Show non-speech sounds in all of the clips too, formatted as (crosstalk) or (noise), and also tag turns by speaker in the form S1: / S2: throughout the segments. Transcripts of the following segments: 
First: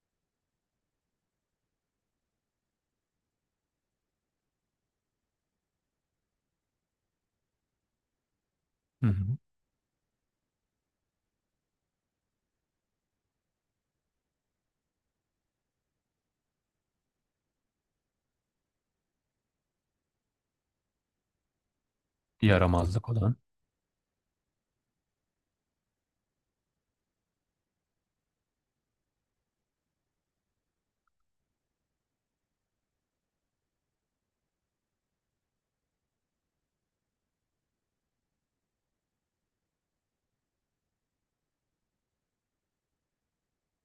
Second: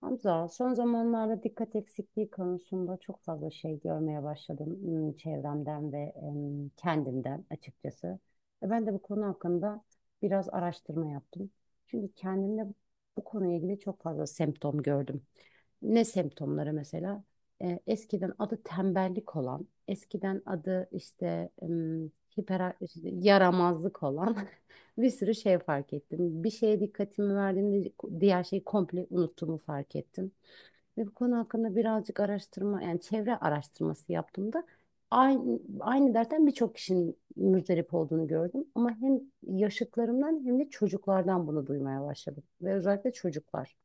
S1: Hamza, son zamanlarda dikkat eksikliği konusunda çok fazla şey görmeye başladım, çevremden ve kendimden açıkçası. Ve ben de bu
S2: Hı
S1: konu
S2: hı.
S1: hakkında biraz araştırma yaptım. Çünkü kendimde bu konuyla ilgili çok fazla semptom gördüm. Ne semptomları mesela? Eskiden adı tembellik olan, eskiden adı işte hiper, işte
S2: Yaramazlık olan.
S1: yaramazlık olan (laughs) bir sürü şey fark ettim. Bir şeye dikkatimi verdiğimde diğer şeyi komple unuttuğumu fark ettim. Ve bu konu hakkında birazcık araştırma, yani çevre araştırması yaptığımda aynı dertten birçok kişinin muzdarip olduğunu gördüm. Ama hem yaşıtlarımdan hem de çocuklardan bunu duymaya başladım. Ve özellikle çocuklar.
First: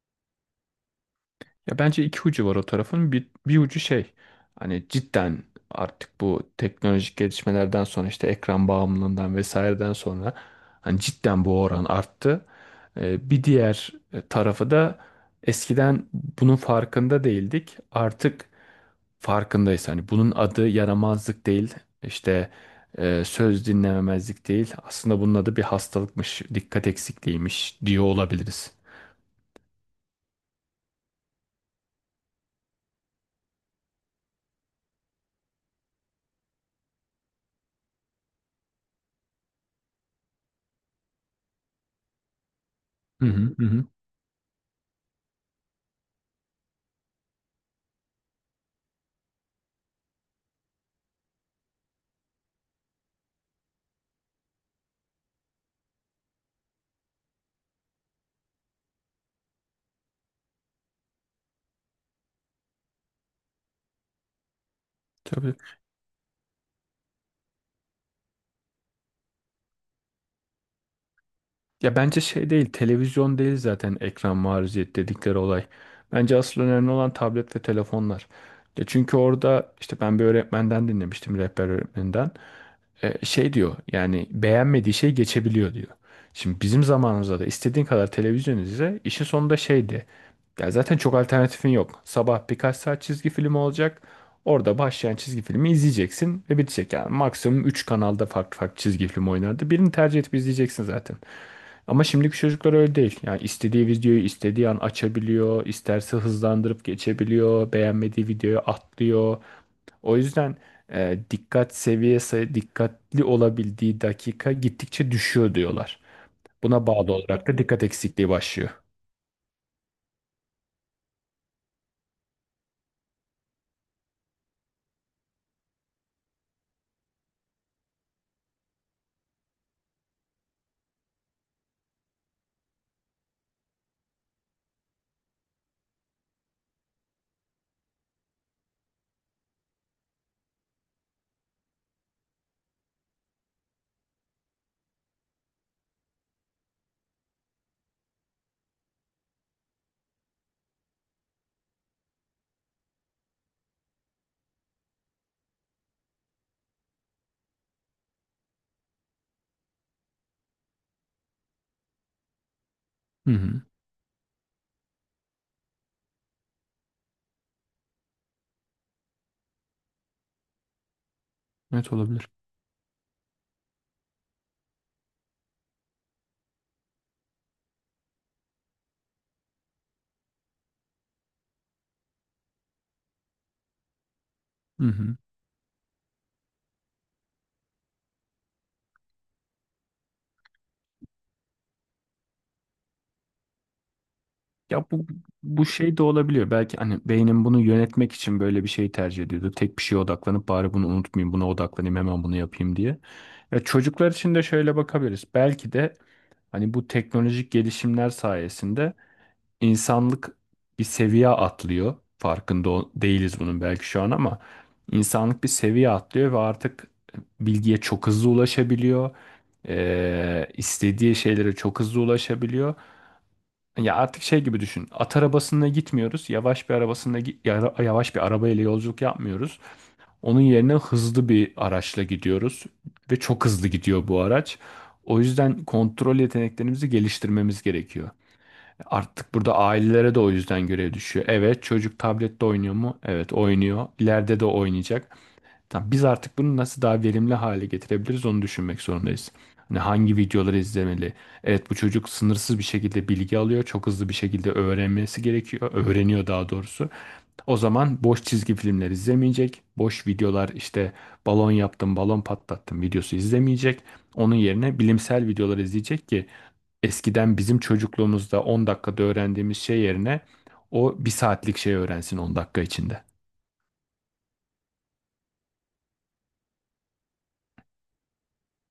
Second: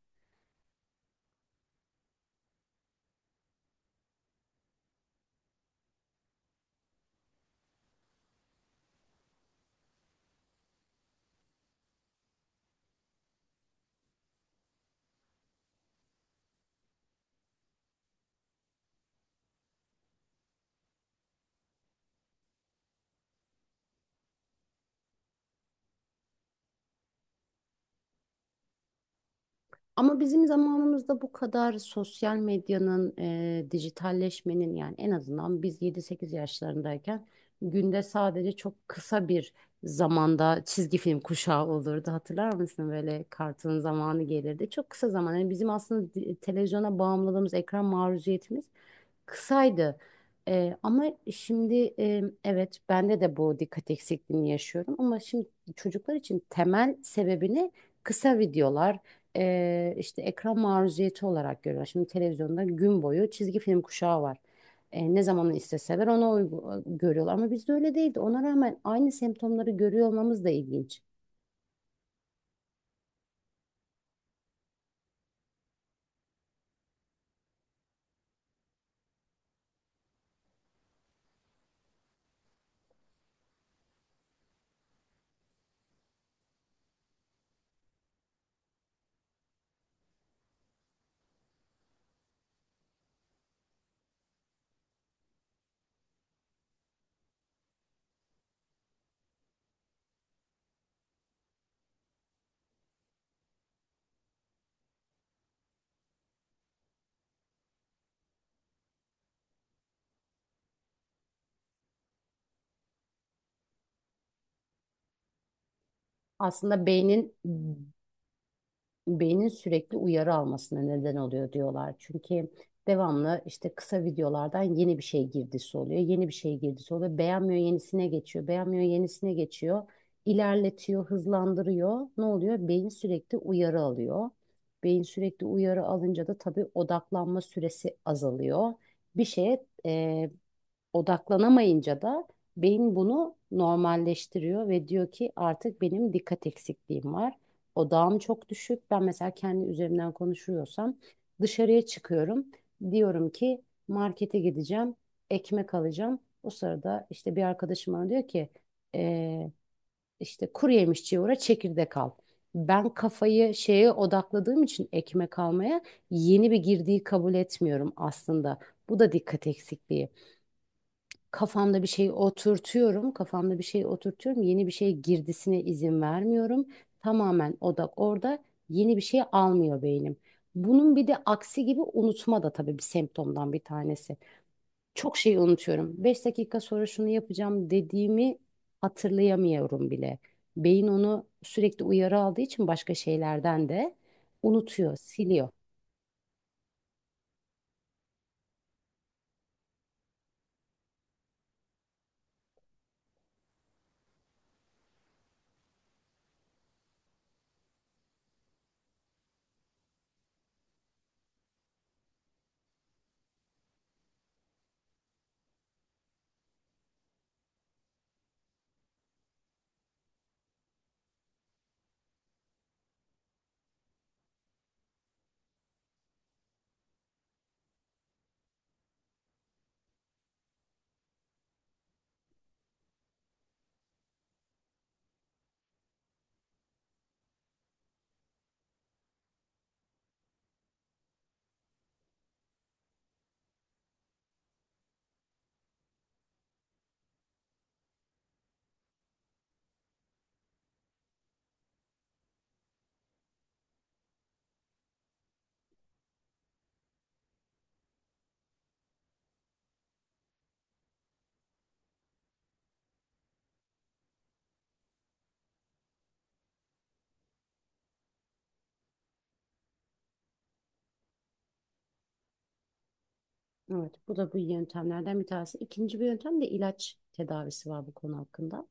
S2: Ya bence iki ucu var o tarafın. Bir ucu şey, hani cidden artık bu teknolojik gelişmelerden sonra işte ekran bağımlılığından vesaireden sonra hani cidden bu oran arttı. Bir diğer tarafı da eskiden bunun farkında değildik. Artık farkındayız. Hani bunun adı yaramazlık değil. İşte söz dinlememezlik değil. Aslında bunun adı bir hastalıkmış, dikkat eksikliğiymiş diyor olabiliriz.
S1: Ama bizim zamanımızda bu kadar sosyal medyanın, dijitalleşmenin, yani en azından biz 7-8 yaşlarındayken günde sadece çok kısa bir zamanda çizgi film kuşağı olurdu. Hatırlar mısın? Böyle
S2: Hı hı hı.
S1: kartın
S2: hı.
S1: zamanı gelirdi. Çok kısa zaman. Yani bizim aslında televizyona bağımlılığımız, ekran maruziyetimiz kısaydı. Ama şimdi evet, bende de bu dikkat eksikliğini yaşıyorum, ama şimdi çocuklar için temel sebebini kısa videolar, işte ekran maruziyeti olarak görüyorlar. Şimdi televizyonda gün boyu çizgi film kuşağı var. Ne zaman
S2: Tabii.
S1: isteseler ona görüyorlar, ama bizde öyle değildi. Ona rağmen aynı semptomları görüyor olmamız da ilginç.
S2: Ya bence şey değil, televizyon değil zaten ekran maruziyet dedikleri olay. Bence asıl önemli olan tablet ve telefonlar. Ya çünkü orada işte ben bir öğretmenden dinlemiştim, rehber öğretmeninden. Şey diyor, yani beğenmediği şey geçebiliyor diyor. Şimdi bizim zamanımızda da istediğin kadar televizyon izle, işin sonunda şeydi. Ya zaten çok alternatifin yok. Sabah birkaç saat çizgi film olacak. Orada başlayan çizgi filmi izleyeceksin ve bitecek. Yani maksimum 3 kanalda farklı farklı çizgi film oynardı. Birini tercih edip izleyeceksin zaten. Ama şimdiki çocuklar öyle değil. Yani istediği videoyu istediği an açabiliyor, isterse hızlandırıp geçebiliyor, beğenmediği videoyu atlıyor. O yüzden dikkat seviyesi, dikkatli olabildiği dakika gittikçe düşüyor diyorlar.
S1: Aslında
S2: Buna bağlı
S1: beynin
S2: olarak da dikkat eksikliği başlıyor.
S1: beynin sürekli uyarı almasına neden oluyor diyorlar. Çünkü devamlı işte kısa videolardan yeni bir şey girdisi oluyor. Yeni bir şey girdisi oluyor. Beğenmiyor, yenisine geçiyor. Beğenmiyor, yenisine geçiyor. İlerletiyor, hızlandırıyor. Ne oluyor? Beyin sürekli uyarı alıyor. Beyin sürekli uyarı alınca da tabii odaklanma süresi azalıyor. Bir şeye odaklanamayınca da beyin bunu normalleştiriyor ve diyor ki artık benim dikkat eksikliğim var. Odağım çok düşük. Ben mesela kendi üzerimden konuşuyorsam dışarıya çıkıyorum. Diyorum ki markete gideceğim, ekmek alacağım. O sırada işte bir arkadaşım bana diyor ki "Ee, işte kuru yemişçiye uğra çekirdek al." Ben
S2: Hı
S1: kafayı
S2: hı.
S1: şeye odakladığım için ekmek almaya yeni bir girdiği kabul etmiyorum aslında. Bu da dikkat eksikliği, kafamda bir
S2: Evet,
S1: şey
S2: olabilir.
S1: oturtuyorum, kafamda bir şey oturtuyorum, yeni bir şeye girdisine izin vermiyorum. Tamamen odak orada, yeni bir şey almıyor beynim. Bunun bir de aksi gibi, unutma da tabii bir semptomdan bir tanesi.
S2: Hı hı.
S1: Çok şey unutuyorum. 5 dakika sonra şunu yapacağım dediğimi hatırlayamıyorum bile. Beyin onu sürekli uyarı aldığı için başka şeylerden de
S2: Ya
S1: unutuyor,
S2: bu
S1: siliyor.
S2: bu şey de olabiliyor. Belki hani beynim bunu yönetmek için böyle bir şey tercih ediyordu. Tek bir şeye odaklanıp bari bunu unutmayayım, buna odaklanayım, hemen bunu yapayım diye. Ya çocuklar için de şöyle bakabiliriz. Belki de hani bu teknolojik gelişimler sayesinde insanlık bir seviye atlıyor. Değiliz bunun belki şu an, ama insanlık bir seviye atlıyor ve artık bilgiye çok hızlı ulaşabiliyor. İstediği şeylere çok hızlı ulaşabiliyor. Ya artık şey gibi düşün. At arabasında gitmiyoruz. Yavaş bir arabasında gi- yara- Yavaş bir arabayla yolculuk yapmıyoruz. Onun yerine hızlı bir araçla gidiyoruz ve çok hızlı gidiyor bu araç. O yüzden kontrol yeteneklerimizi geliştirmemiz gerekiyor. Artık burada ailelere de o yüzden görev düşüyor. Evet, çocuk tablette oynuyor mu? Evet, oynuyor. İleride de oynayacak. Tamam, biz artık bunu nasıl daha verimli hale getirebiliriz onu düşünmek zorundayız. Hani hangi videoları izlemeli? Evet, bu çocuk sınırsız bir şekilde bilgi alıyor. Çok hızlı bir şekilde öğrenmesi gerekiyor. Öğreniyor daha doğrusu. O zaman boş çizgi filmler izlemeyecek. Boş videolar, işte balon yaptım, balon patlattım videosu izlemeyecek. Onun yerine bilimsel videolar izleyecek ki eskiden bizim çocukluğumuzda 10 dakikada öğrendiğimiz şey yerine o bir saatlik şey öğrensin 10 dakika içinde.
S1: Evet, bu da bu yöntemlerden bir tanesi. İkinci bir yöntem de ilaç tedavisi var bu konu hakkında.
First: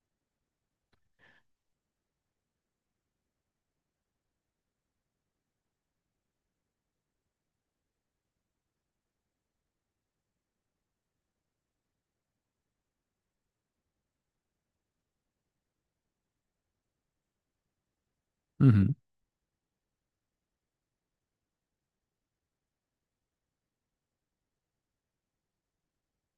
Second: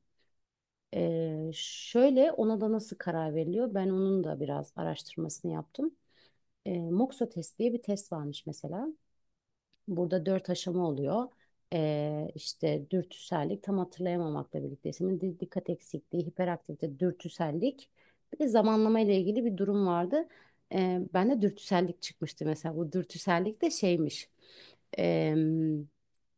S1: Şöyle, ona da nasıl karar veriliyor? Ben onun da biraz araştırmasını yaptım. Moxa test diye bir test varmış mesela. Burada dört aşama oluyor. İşte dürtüsellik, tam hatırlayamamakla birlikte ismin dikkat eksikliği, hiperaktivite, dürtüsellik. Bir de
S2: Hı hı.
S1: zamanlama ile ilgili bir durum vardı. Ben de dürtüsellik çıkmıştı mesela. Bu dürtüsellik de şeymiş. Ee,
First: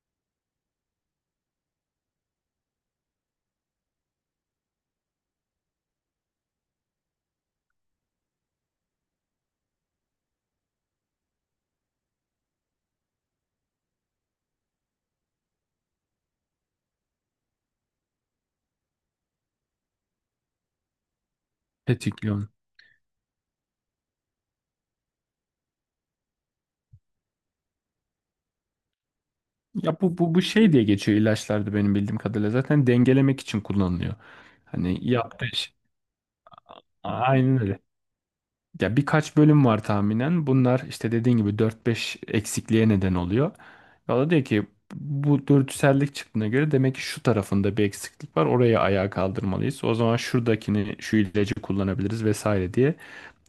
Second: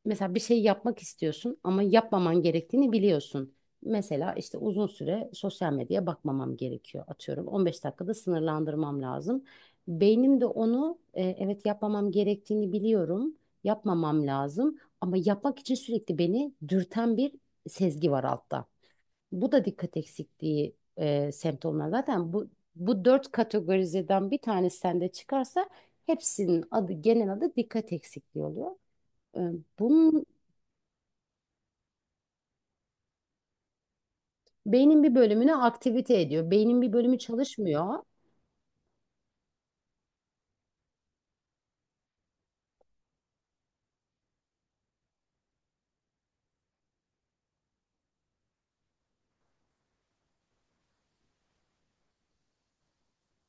S1: Mesela bir şey yapmak istiyorsun ama yapmaman gerektiğini biliyorsun. Mesela işte uzun süre sosyal medyaya bakmamam gerekiyor. Atıyorum, 15 dakikada sınırlandırmam lazım. Beynim de onu, evet, yapmamam gerektiğini biliyorum, yapmamam lazım, ama yapmak için sürekli beni dürten bir sezgi var altta. Bu da dikkat eksikliği semptomları. Zaten bu
S2: Tetikliyor.
S1: bu dört kategorizeden bir tanesi sende çıkarsa hepsinin adı, genel adı dikkat eksikliği oluyor. E,
S2: Ya bu,
S1: Bunun
S2: bu, bu şey diye geçiyor ilaçlarda benim bildiğim kadarıyla. Zaten dengelemek için kullanılıyor.
S1: beynin
S2: Hani
S1: bir
S2: yaptığı
S1: bölümünü
S2: şey.
S1: aktivite ediyor. Beynin bir bölümü
S2: Aynen öyle.
S1: çalışmıyor.
S2: Ya birkaç bölüm var tahminen. Bunlar işte dediğin gibi dört beş eksikliğe neden oluyor. Ya da diyor ki bu dürtüsellik çıktığına göre demek ki şu tarafında bir eksiklik var. Oraya ayağa kaldırmalıyız. O zaman şuradakini şu ilacı kullanabiliriz vesaire diye,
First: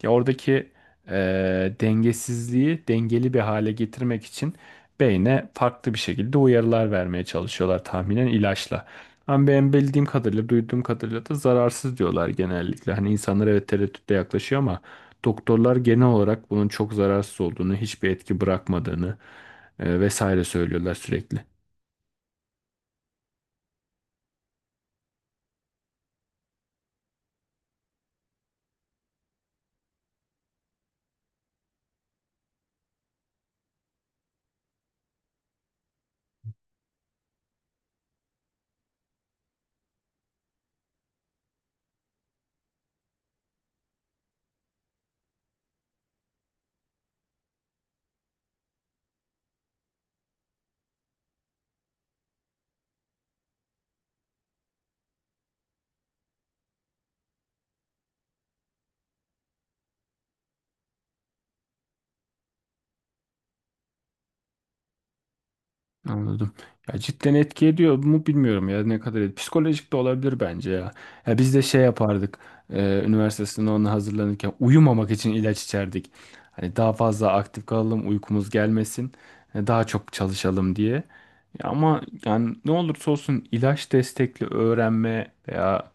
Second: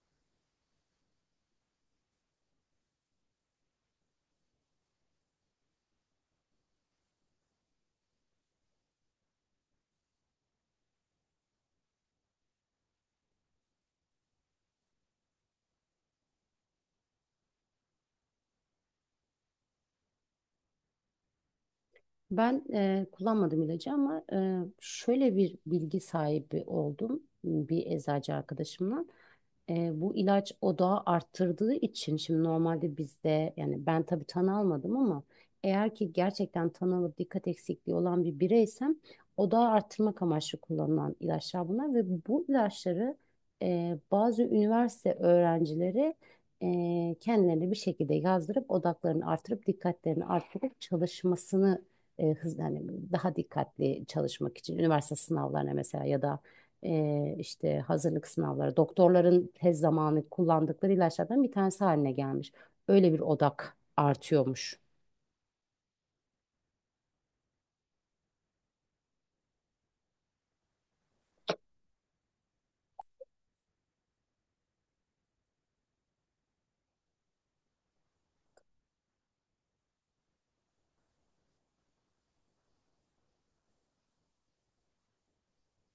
S2: ya oradaki dengesizliği dengeli bir hale getirmek için beyne farklı bir şekilde uyarılar vermeye çalışıyorlar tahminen ilaçla. Ama ben bildiğim kadarıyla, duyduğum kadarıyla da zararsız diyorlar genellikle. Hani insanlar evet tereddütle yaklaşıyor ama doktorlar genel olarak bunun çok zararsız olduğunu, hiçbir etki bırakmadığını vesaire söylüyorlar sürekli.
S1: Ben kullanmadım ilacı, ama şöyle bir bilgi sahibi oldum bir eczacı arkadaşımla. Bu ilaç odağı arttırdığı için, şimdi normalde bizde, yani ben tabii tanı almadım, ama eğer ki gerçekten tanı alıp dikkat eksikliği olan bir bireysem, odağı arttırmak amaçlı kullanılan ilaçlar bunlar, ve bu ilaçları bazı üniversite öğrencileri kendilerine bir şekilde yazdırıp odaklarını artırıp dikkatlerini artırıp çalışmasını, hızlı, hani daha dikkatli çalışmak için üniversite sınavlarına mesela, ya da işte hazırlık sınavları doktorların tez zamanı kullandıkları ilaçlardan bir tanesi haline gelmiş. Öyle bir odak artıyormuş.
S2: Anladım. Ya cidden etki ediyor mu bilmiyorum ya ne kadar et- Psikolojik de olabilir bence ya. Ya biz de şey yapardık. Üniversite sınavına hazırlanırken uyumamak için ilaç içerdik. Hani daha fazla aktif kalalım, uykumuz gelmesin, daha çok çalışalım diye. Ya ama yani ne olursa olsun ilaç destekli öğrenme veya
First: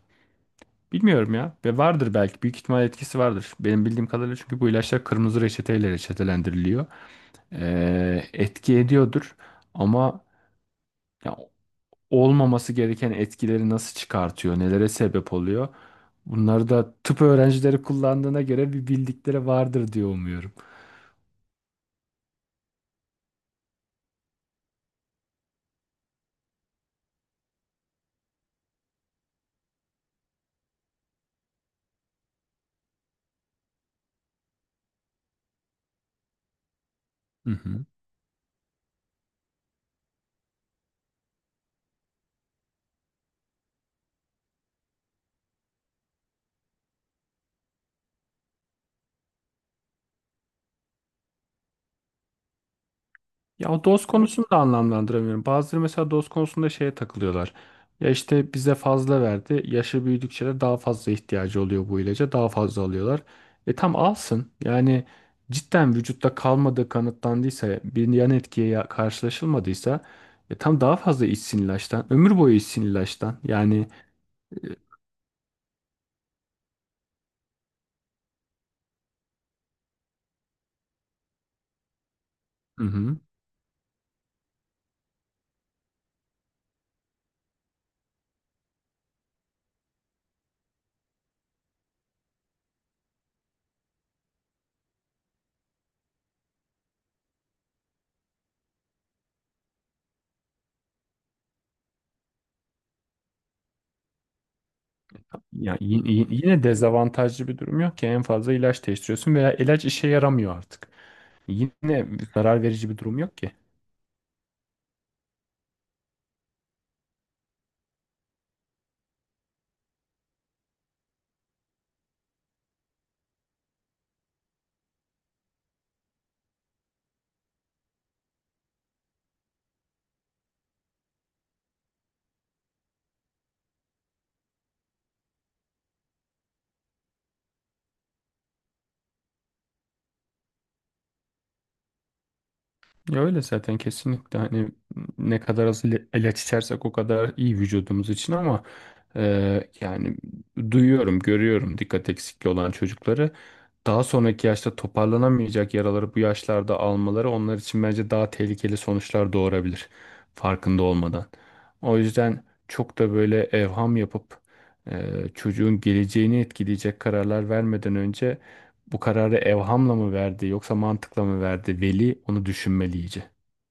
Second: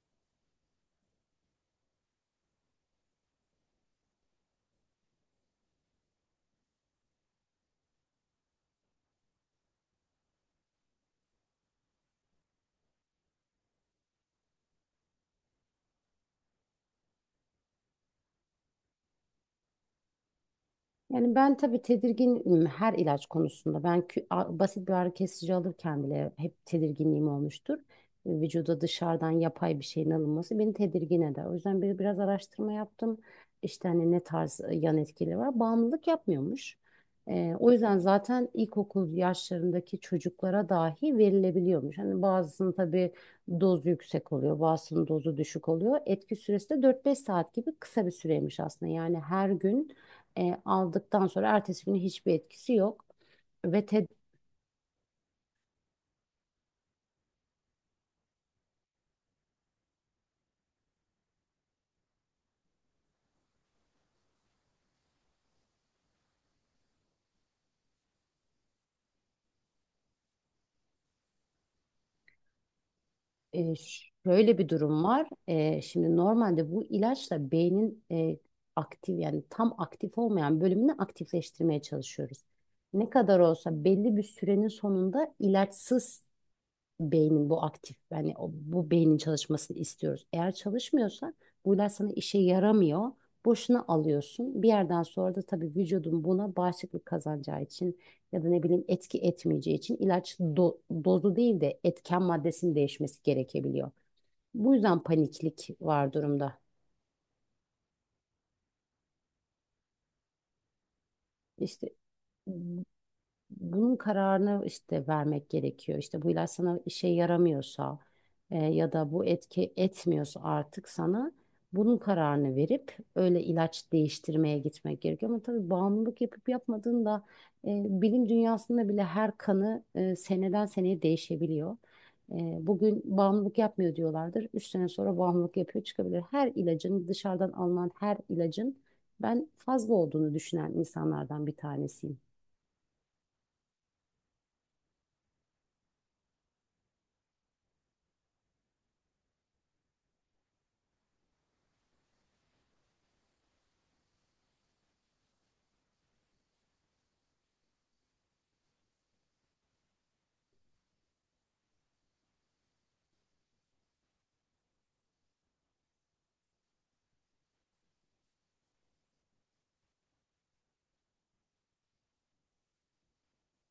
S2: bilmiyorum ya. Ve vardır belki, büyük ihtimal etkisi vardır. Benim bildiğim kadarıyla çünkü bu ilaçlar kırmızı reçeteyle reçetelendiriliyor. Etki ediyordur ama ya olmaması gereken etkileri nasıl çıkartıyor, nelere sebep oluyor. Bunları da tıp öğrencileri kullandığına göre bir bildikleri vardır diye umuyorum.
S1: Yani ben tabii tedirginim her ilaç konusunda. Ben basit bir ağrı kesici alırken bile hep tedirginliğim olmuştur. Vücuda dışarıdan yapay bir şeyin alınması beni tedirgin eder. O yüzden biraz araştırma yaptım. İşte hani ne tarz yan etkileri var. Bağımlılık yapmıyormuş.
S2: Hı
S1: O
S2: hı.
S1: yüzden zaten ilkokul yaşlarındaki çocuklara dahi verilebiliyormuş. Hani bazısının tabii dozu yüksek oluyor, bazısının dozu düşük oluyor. Etki süresi de 4-5 saat gibi kısa bir süreymiş aslında. Yani her gün aldıktan sonra ertesi günü hiçbir etkisi yok.
S2: Ya o
S1: Ve
S2: doz
S1: te,
S2: konusunu da anlamlandıramıyorum. Bazıları mesela doz konusunda şeye takılıyorlar. Ya işte bize fazla verdi. Yaşı büyüdükçe de daha fazla ihtiyacı oluyor bu ilaca. Daha fazla alıyorlar. E tam alsın. Yani cidden vücutta kalmadığı kanıtlandıysa, bir yan etkiye karşılaşılmadıysa e tam daha fazla içsin ilaçtan. Ömür boyu içsin ilaçtan.
S1: e,
S2: Yani
S1: Şöyle bir durum var. Şimdi normalde bu ilaçla beynin, aktif yani tam aktif olmayan bölümünü aktifleştirmeye çalışıyoruz.
S2: Hı
S1: Ne
S2: hı.
S1: kadar olsa belli bir sürenin sonunda ilaçsız beynin bu aktif, yani bu beynin çalışmasını istiyoruz. Eğer çalışmıyorsa bu ilaç sana işe yaramıyor. Boşuna alıyorsun. Bir yerden sonra da tabii vücudun buna bağışıklık kazanacağı için, ya da ne bileyim etki etmeyeceği için ilaç dozu değil de etken maddesinin değişmesi gerekebiliyor. Bu yüzden paniklik
S2: Ya y-
S1: var
S2: y-
S1: durumda.
S2: yine dezavantajlı bir durum yok ki, en fazla ilaç değiştiriyorsun veya ilaç işe yaramıyor artık.
S1: İşte
S2: Yine zarar verici bir durum yok ki.
S1: bunun kararını işte vermek gerekiyor. İşte bu ilaç sana işe yaramıyorsa, ya da bu etki etmiyorsa artık sana, bunun kararını verip öyle ilaç değiştirmeye gitmek gerekiyor. Ama tabii bağımlılık yapıp yapmadığında bilim dünyasında bile her kanı seneden seneye değişebiliyor. E, Bugün bağımlılık yapmıyor diyorlardır. 3 sene sonra bağımlılık yapıyor çıkabilir. Her ilacın, dışarıdan alınan her ilacın ben fazla olduğunu düşünen insanlardan bir tanesiyim.
S2: Ya öyle zaten kesinlikle, hani ne kadar az ilaç içersek o kadar iyi vücudumuz için, ama e, yani duyuyorum, görüyorum dikkat eksikliği olan çocukları, daha sonraki yaşta toparlanamayacak yaraları bu yaşlarda almaları onlar için bence daha tehlikeli sonuçlar doğurabilir farkında olmadan. O yüzden çok da böyle evham yapıp e, çocuğun geleceğini etkileyecek kararlar vermeden önce bu kararı evhamla mı verdi yoksa mantıkla mı verdi? Veli onu düşünmeli iyice.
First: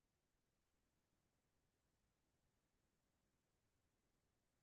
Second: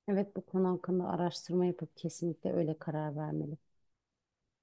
S1: Evet, bu konu hakkında araştırma yapıp kesinlikle öyle karar vermeli.